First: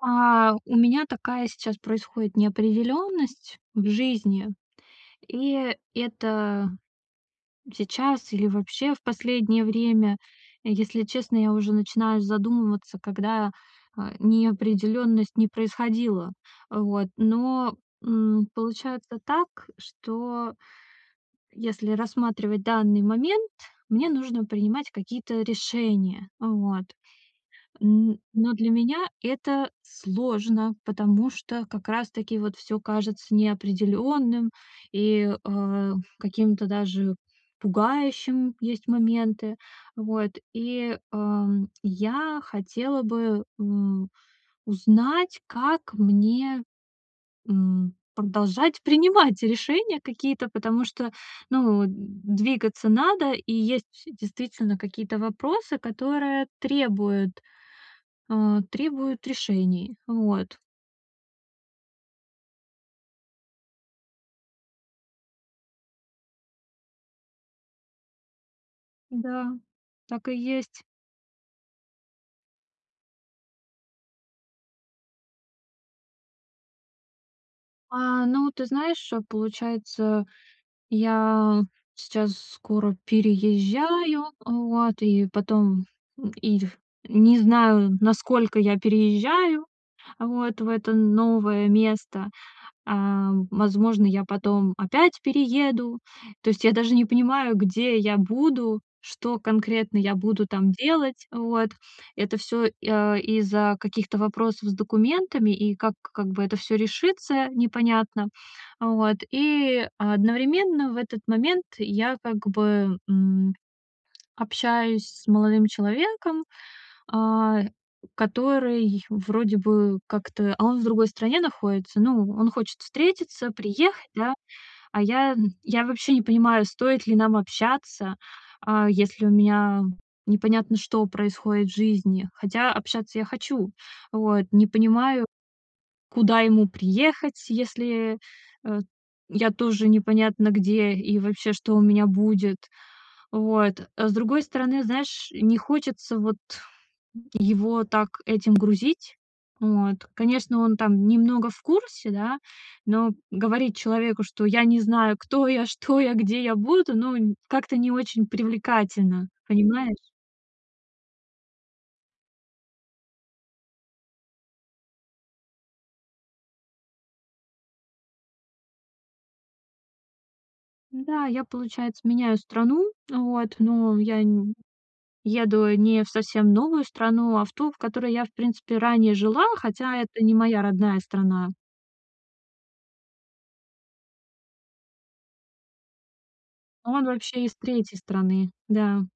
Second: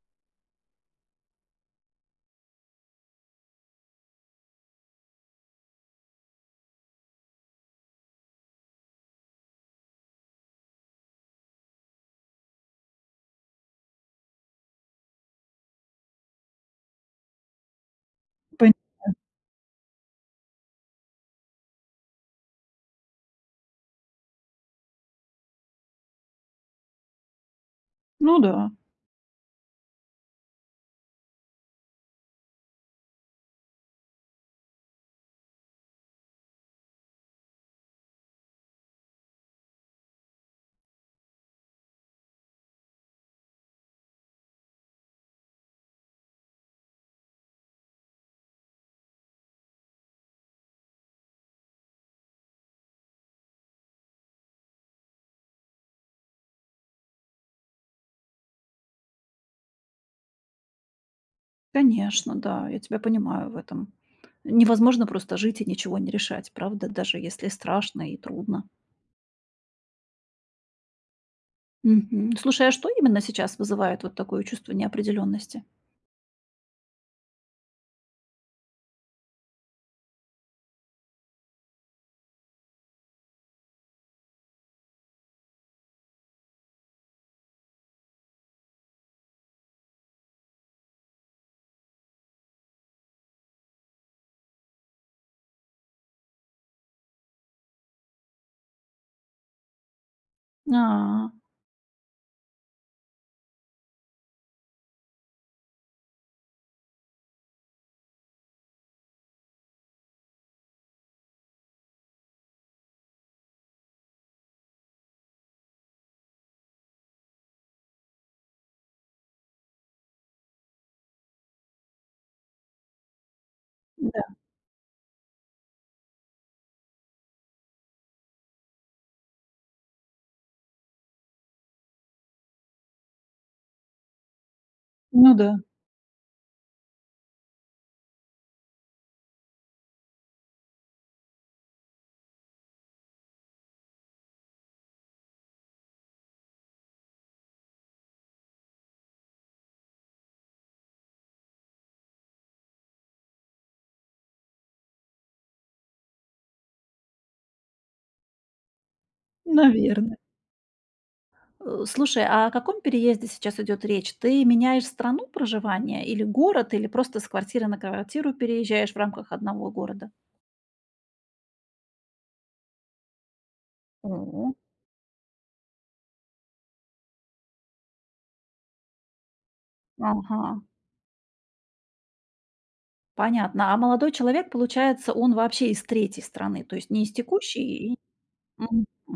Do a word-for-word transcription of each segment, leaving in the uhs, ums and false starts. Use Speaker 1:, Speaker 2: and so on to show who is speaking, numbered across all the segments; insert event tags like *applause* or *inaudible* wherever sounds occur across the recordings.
Speaker 1: А, у меня такая сейчас происходит неопределённость в жизни. И это сейчас или вообще в последнее время, если честно, я уже начинаю задумываться, когда, э, неопределённость не происходила. Вот, но, м,
Speaker 2: Пэ а.
Speaker 1: получается так, что если рассматривать данный момент, мне нужно принимать какие-то решения. Вот, н
Speaker 2: Ну
Speaker 1: но для
Speaker 2: да.
Speaker 1: меня это сложно, потому что как раз-таки вот всё кажется неопределённым, и, э, каким-то даже пугающим, есть моменты. Вот и, эм, я хотела бы, м, узнать, как мне, м, продолжать принимать решения какие-то. Потому что, ну, м, двигаться надо. И есть действительно какие-то вопросы, которые требуют, э, требуют решений. Вот.
Speaker 2: Конечно, да, я тебя понимаю в этом. Невозможно просто жить и ничего не решать, правда? Даже если страшно и трудно.
Speaker 1: Да, так и есть.
Speaker 2: Мгм. Слушай, а что именно сейчас вызывает вот такое чувство неопределённости?
Speaker 1: А, ну ты знаешь, получается, я сейчас скоро переезжаю, вот, и потом, и ф не знаю, насколько я переезжаю, вот, в это новое место. А, возможно, я потом опять перееду. То есть я даже не понимаю, где я буду, что конкретно я буду там делать.
Speaker 2: А.
Speaker 1: Вот. Это всё, и, а, из-за каких-то вопросов с документами. И как как бы это всё решится, непонятно. Вот, и одновременно в этот момент я как бы, м, общаюсь с молодым человеком, а, который вроде бы как-то, а, он в другой стране находится. Ну, он хочет встретиться, приехать,
Speaker 2: М-да.
Speaker 1: да. А я, м, я вообще не понимаю, стоит ли нам общаться, а, если у меня непонятно что происходит в жизни. Хотя общаться я хочу. Вот, не понимаю,
Speaker 2: Ну да.
Speaker 1: куда ему приехать, если, э, я тоже непонятно где и вообще, что у меня будет. Вот. А с другой стороны, знаешь, не хочется вот его так этим грузить. Вот. Конечно, он там немного в курсе, да, но говорить человеку, что я не знаю кто я, что я, где я буду, ну как-то не очень привлекательно, понимаешь?
Speaker 2: Наверно. Э, слушай, а о каком переезде сейчас идёт речь? Ты меняешь страну проживания или город, или просто с квартиры на квартиру переезжаешь в рамках одного города?
Speaker 1: М-да, я, получается, меняю страну вот, но я н
Speaker 2: У.
Speaker 1: еду не в совсем новую страну, а в ту, в которой я в принципе ранее жила, хотя это не моя
Speaker 2: Ага.
Speaker 1: родная страна.
Speaker 2: Понятно. А молодой человек, получается, он вообще из третьей страны? То есть не
Speaker 1: Он
Speaker 2: из
Speaker 1: вообще из
Speaker 2: текущей
Speaker 1: третьей
Speaker 2: и
Speaker 1: страны.
Speaker 2: мгм.
Speaker 1: Да.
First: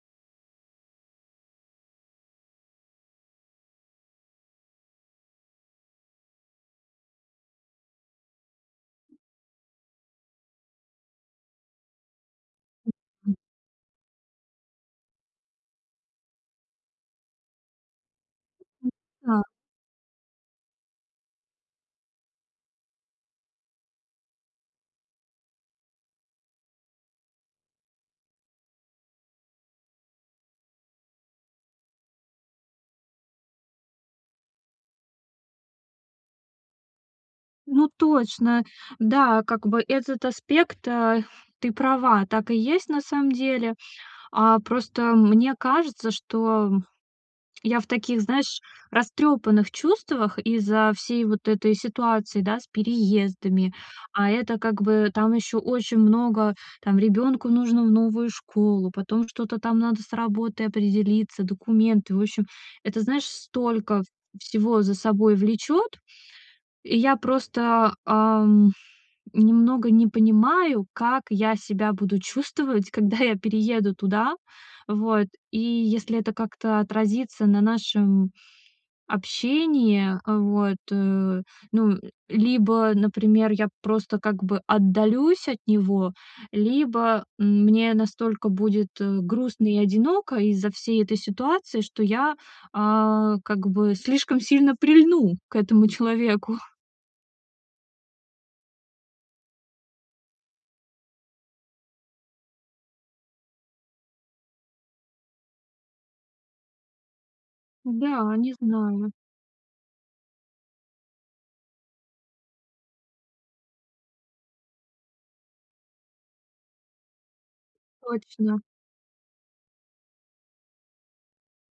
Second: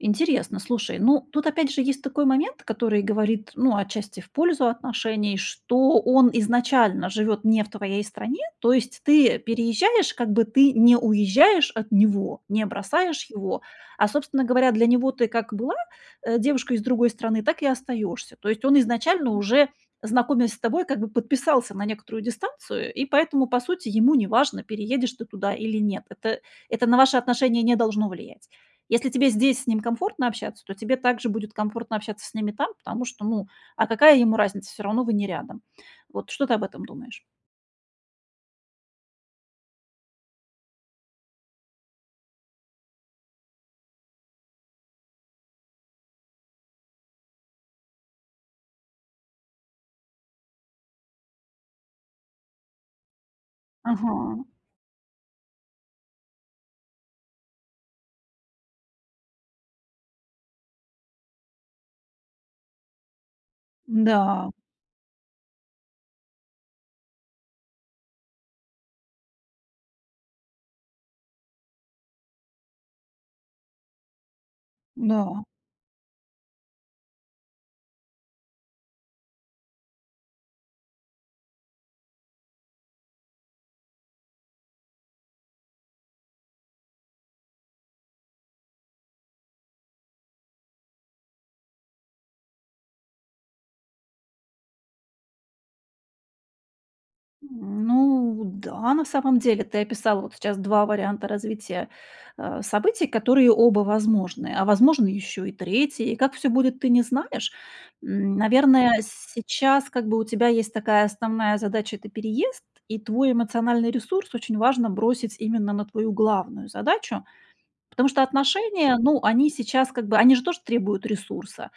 Speaker 2: Интересно, слушай. Ну, тут опять же есть такой момент, который говорит, ну, отчасти в пользу отношений, что он изначально живёт не в твоей стране. То есть ты переезжаешь, как бы ты не уезжаешь от него, не
Speaker 1: М,
Speaker 2: бросаешь
Speaker 1: м.
Speaker 2: его, а, собственно говоря, для него ты как была, э, девушкой из другой страны, так и остаёшься. То есть он
Speaker 1: *unintelligible*
Speaker 2: изначально
Speaker 1: Да.
Speaker 2: уже, знакомясь с тобой, как бы подписался на некоторую дистанцию, и поэтому, по сути, ему неважно: переедешь ты туда или нет. Это это на ваши отношения не должно влиять. Если тебе здесь с ним комфортно общаться, то тебе также будет комфортно общаться с ним и там, потому что, ну, а какая ему разница? Всё равно вы не рядом. Вот что ты об этом думаешь?
Speaker 1: Ну точно. Да, как бы этот аспект, а. Ты права, так и есть на самом деле. А, просто мне кажется, что, м, я в таких, знаешь, растрёпанных чувствах из-за всей вот этой ситуации, да, с переездами. А
Speaker 2: Ага.
Speaker 1: это как бы там ещё очень много: там ребёнку нужно в новую школу, потом что-то там надо с работой определиться, документы. В общем, это, знаешь, столько
Speaker 2: М-да.
Speaker 1: всего за собой влечёт. И я просто, ам, немного не понимаю, как я себя буду чувствовать, когда я перееду туда. Вот.
Speaker 2: Да.
Speaker 1: И если это как-то отразится на нашем общении вот, э, ну, либо, например, я просто как бы отдалюсь от него, либо мне настолько будет, э, грустно и одиноко из-за всей этой ситуации, что я, а, как бы, слишком сильно прильну к этому человеку.
Speaker 2: М, ну да, на самом деле ты описала сейчас два варианта развития, э, событий, которые оба возможны. А возможно ещё и третий. И как всё будет, ты не знаешь.
Speaker 1: Да,
Speaker 2: М,
Speaker 1: не
Speaker 2: наверное,
Speaker 1: знаю.
Speaker 2: сейчас как бы у тебя есть такая основная задача- это переезд, и твой эмоциональный ресурс очень важно бросить именно на твою главную задачу. Потому что
Speaker 1: Точно.
Speaker 2: отношения, ну, они сейчас как бы они же тоже требуют ресурса.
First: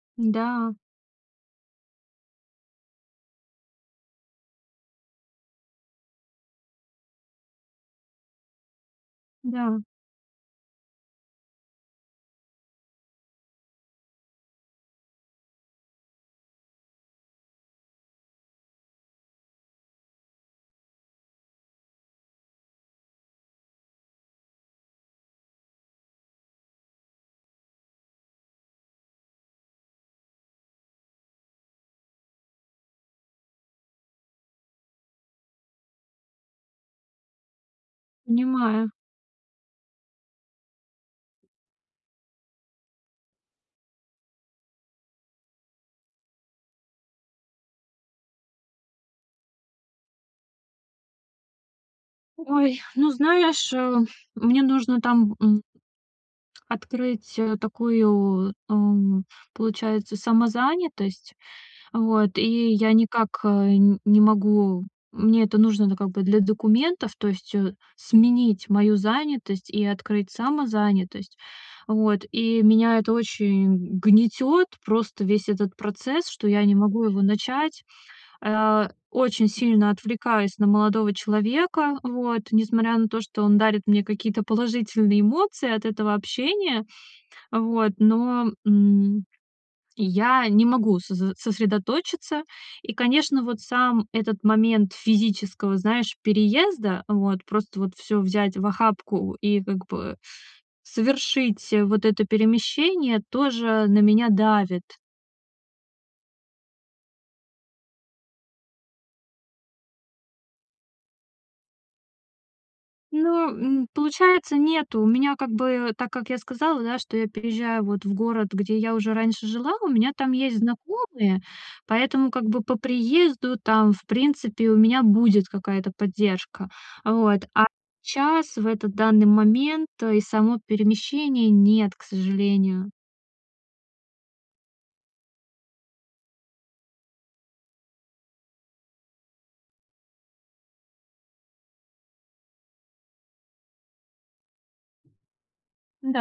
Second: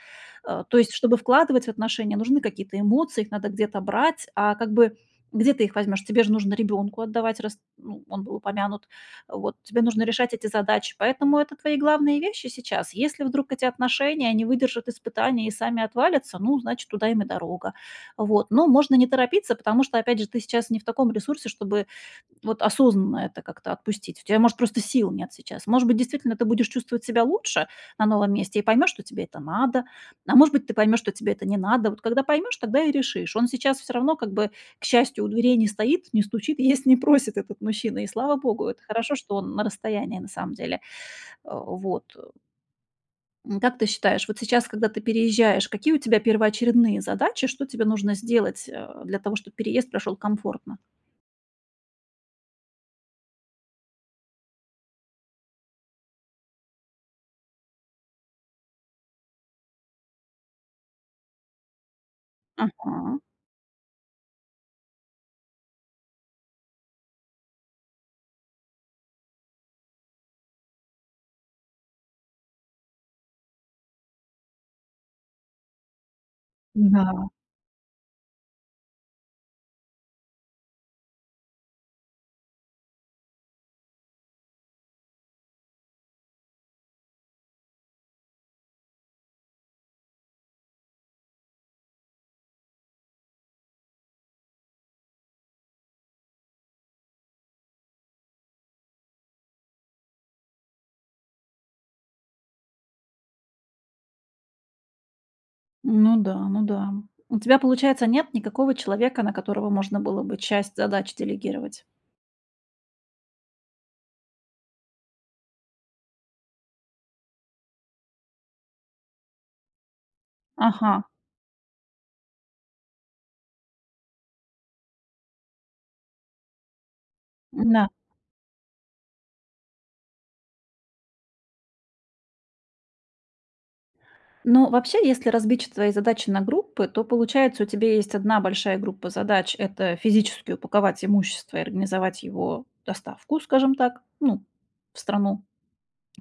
Speaker 2: Э,
Speaker 1: Да.
Speaker 2: то есть чтобы вкладывать в отношения, нужны какие-то эмоции, их надо где-то брать. А как бы, где ты их возьмёшь? Тебе же нужно ребёнку отдавать, раз, ну, был упомянут, э, вот,
Speaker 1: Да.
Speaker 2: тебе нужно решать эти задачи. Поэтому это твои главные вещи сейчас. Если вдруг эти отношения не выдержат испытания и сами отвалятся, ну, значит, туда им и дорога. Вот, но можно не торопиться, потому что, опять же, ты сейчас не в таком ресурсе, чтобы вот осознанно это как-то отпустить. У тебя, может, просто сил нет сейчас. Может быть, действительно ты будешь чувствовать себя лучше на новом месте и поймешь, что тебе это надо. А может быть, ты поймешь, что тебе это не надо. Вот когда поймешь, тогда и решишь. Он сейчас всё равно как бы, к счастью, у дверей не стоит, не стучит и есть не просит этот мужчина, и слава богу. Это
Speaker 1: Понимаю.
Speaker 2: хорошо, что он на расстоянии на самом деле. Э, вот. М, как ты считаешь, вот сейчас, когда ты переезжаешь, какие у тебя первоочередные задачи, что тебе нужно сделать, э, для того, чтобы переезд прошёл комфортно?
Speaker 1: Ой, ну, знаешь, э, мне нужно там, м открыть, э, такую, эм, получается, самозанятость. Вот, и я
Speaker 2: Ага.
Speaker 1: никак, э, н не могу мне это нужно, ну, как бы, для документов, то есть, э, сменить мою занятость и открыть самозанятость. Вот, и меня это очень гнетёт, просто весь этот процесс, что я не могу его
Speaker 2: М-да.
Speaker 1: начать. А, очень сильно отвлекаюсь на молодого человека, вот, несмотря на то, что он дарит мне какие-то положительные эмоции от этого общения. Вот, но, м, я не могу сос э, сосредоточиться. И, конечно, вот сам этот момент физического, знаешь, переезда, вот, просто вот всё взять в охапку и, как бы, э, совершить вот это перемещение тоже на меня давит.
Speaker 2: Ну да, ну да. У тебя, получается, нет никакого человека, на которого можно было бы часть задач делегировать?
Speaker 1: Ну, м, получается, нету. У меня как бы так, как я сказала, да, что я переезжаю вот в город, где я уже раньше жила, у меня там есть
Speaker 2: Ага.
Speaker 1: знакомые, поэтому как бы по приезду там, в принципе, у меня будет какая-то поддержка. Вот. А
Speaker 2: Н-да.
Speaker 1: щас, в этот данный момент, э, и само перемещение- нет, к сожалению.
Speaker 2: Ну, вообще, если разбить ч твои задачи на группы, то, получается, у тебя есть одна большая группа задач- это физически упаковать имущество и организовать его доставку, скажем так, ну, в страну,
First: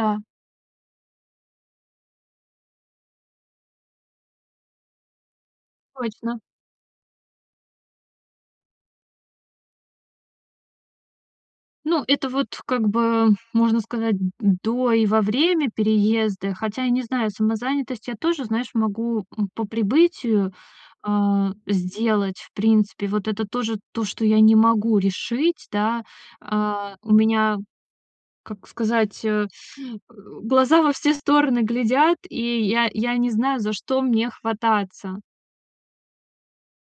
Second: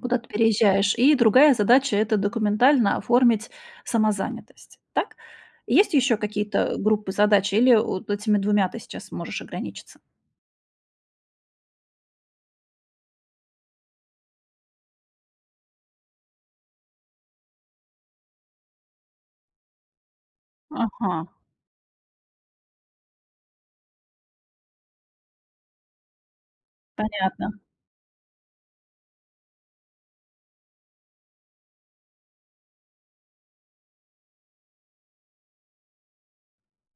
Speaker 2: куда ты переезжаешь. И другая задача- это документально оформить самозанятость, так? Есть ещё
Speaker 1: Точно.
Speaker 2: какие-то, э, группы задач или *grunts* вот этими двумя ты сейчас можешь ограничиться?
Speaker 1: Ну, это вот как бы, можно сказать, м, м, до и во время переезда. Хотя я не знаю, самозанятость я тоже, знаешь, могу, м, по прибытию,
Speaker 2: Ага.
Speaker 1: а, сделать, в принципе. Вот это тоже то, что я не могу решить, да, а. У меня,
Speaker 2: Понятно.
Speaker 1: как сказать, э, э, глаза во все стороны глядят, и я я не знаю, за что мне хвататься.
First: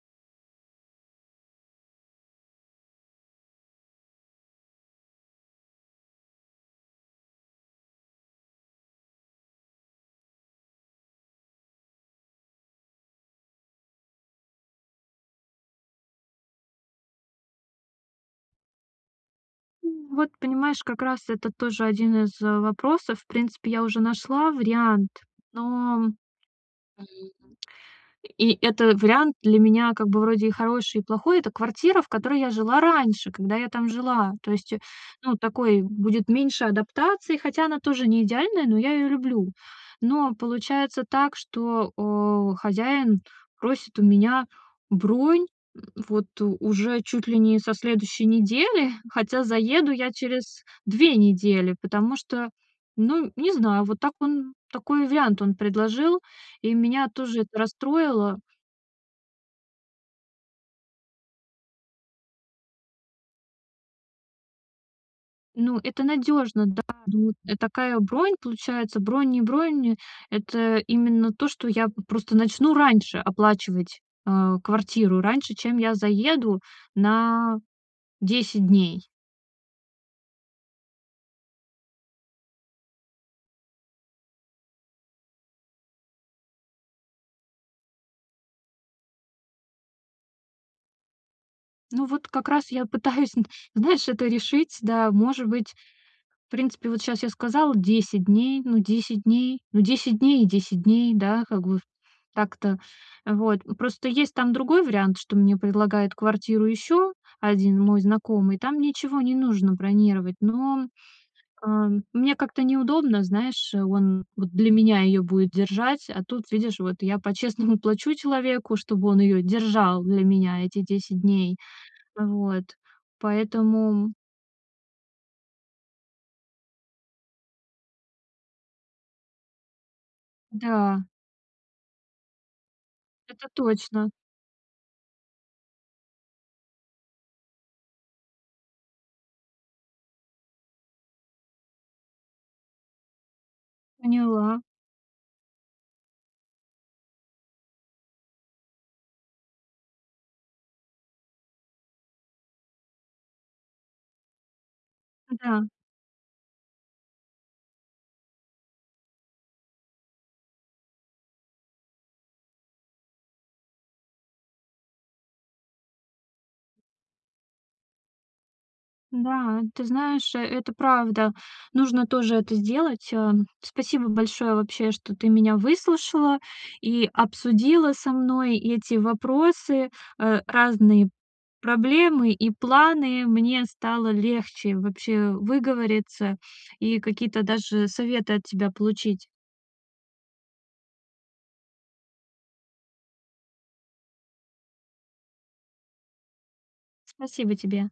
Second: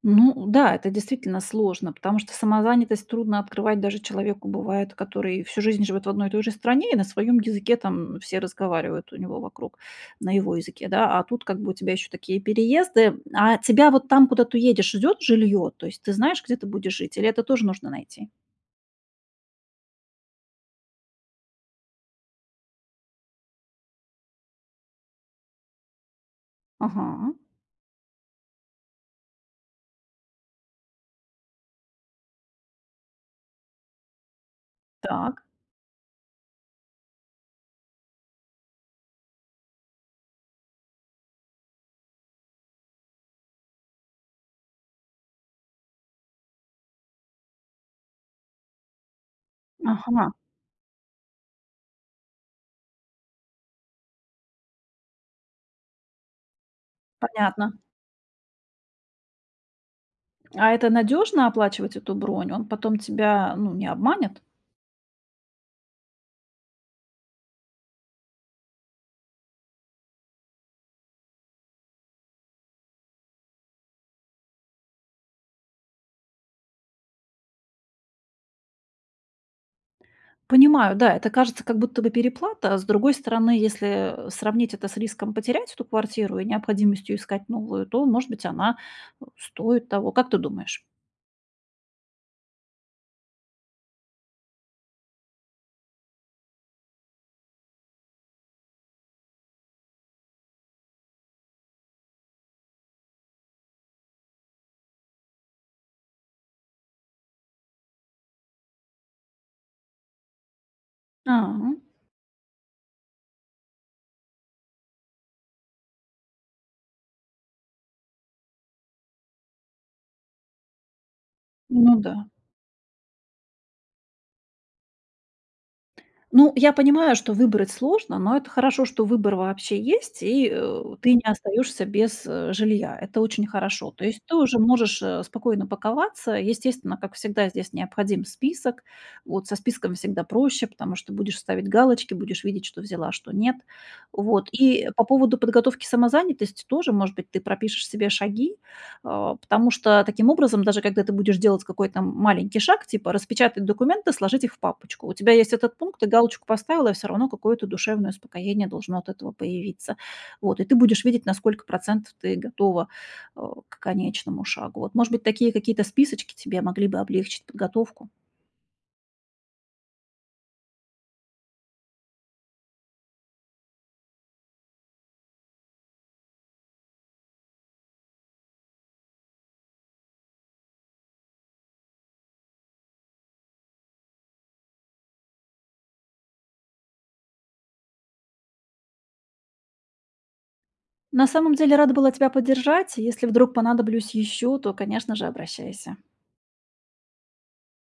Speaker 2: Ну да, это действительно сложно, потому что самозанятость трудно открывать даже человеку бывает, который и всю жизнь живет в одной и той же стране, и на своем языке там все разговаривают у него вокруг, на его языке, да. А тут как бы у тебя еще такие переезды, м. А тебя вот там, куда ты едешь, ждет жилье? То есть ты знаешь, где ты будешь жить? Или это тоже нужно найти?
Speaker 1: М, вот понимаешь, как раз это тоже один из, э, вопросов. В принципе, я уже нашла вариант, но м
Speaker 2: Ага.
Speaker 1: и это вариант для меня как бы вроде и хороший, и плохой. Это квартира, в которой я жила раньше, когда я там жила. То есть, э, ну,
Speaker 2: Так.
Speaker 1: такой будет меньше адаптации, хотя она тоже не идеальная, но я её люблю. Но получается так, что, о, хозяин просит у меня бронь, м, вот, уже чуть ли не со следующей недели, хотя заеду я
Speaker 2: Ага.
Speaker 1: через две недели, потому что, ну, не знаю, вот так он, такой вариант он предложил, и меня тоже это
Speaker 2: Понятно.
Speaker 1: расстроило.
Speaker 2: А это надёжно- оплачивать эту бронь? Он потом тебя, ну, не обманет?
Speaker 1: Ну, это надёжно, да, ну, э, такая бронь, получается. Бронь не бронь. Это именно то, что я п просто начну раньше оплачивать, а, квартиру, раньше, чем я заеду на десять дней.
Speaker 2: Понимаю, да, это кажется, как будто бы переплата. А с другой стороны, если, э, сравнить это с риском потерять эту квартиру и необходимостью искать новую, то, может быть, она, э, стоит того, как ты думаешь?
Speaker 1: Ну, вот как раз я пытаюсь нт знаешь, это решить. Да, может быть, в принципе, вот щас я сказала десять дней, ну, десять дней, ну, десять дней и десять дней, да, как бы в так-то, э, вот. М, просто есть там другой вариант, что мне предлагает квартиру ещё один мой знакомый, там ничего не нужно бронировать. Но,
Speaker 2: А.
Speaker 1: а, мне как-то неудобно, знаешь, он вот для меня её будет держать, а тут, видишь, вот я по-честному плачу человеку, чтобы он её держал для меня эти десять дней.
Speaker 2: Ну да.
Speaker 1: Вот, поэтому
Speaker 2: Ну, я понимаю, что выбрать сложно, но это хорошо, что выбор вообще есть, и, э,
Speaker 1: Да.
Speaker 2: ты не остаёшься без, э, жилья. Это очень
Speaker 1: Это
Speaker 2: хорошо. То
Speaker 1: точно.
Speaker 2: есть ты уже можешь, э, спокойно паковаться. Естественно, как всегда, здесь необходим список. Вот со списком всегда проще, потому что будешь ставить галочки, будешь видеть, что взяла, а что нет. Вот,
Speaker 1: Поняла.
Speaker 2: и по поводу подготовки самозанятости тоже, может быть, ты пропишешь себе шаги. А, потому что таким образом, даже когда ты будешь делать какой-то м маленький шаг, типа: распечатать документы, сложить их в папочку- у тебя есть
Speaker 1: Да.
Speaker 2: этот пункт, ты галочку поставила, и всё равно какое-то душевное успокоение должно от этого появиться. Вот, и ты будешь видеть, на сколько процентов ты готова, э, к конечному шагу. Вот, может быть, такие какие-то списочки тебе могли бы облегчить подготовку?
Speaker 1: Да, ты знаешь, э, это правда, нужно тоже это сделать. Ам, спасибо большое вообще, что ты меня выслушала и обсудила со мной эти вопросы, э, разные проблемы и планы. Мне стало легче вообще выговориться и какие-то даже советы от тебя получить.
Speaker 2: На самом деле рада была тебя поддержать. Если вдруг понадоблюсь ещё, то, конечно же, обращайся.
Speaker 1: Спасибо тебе.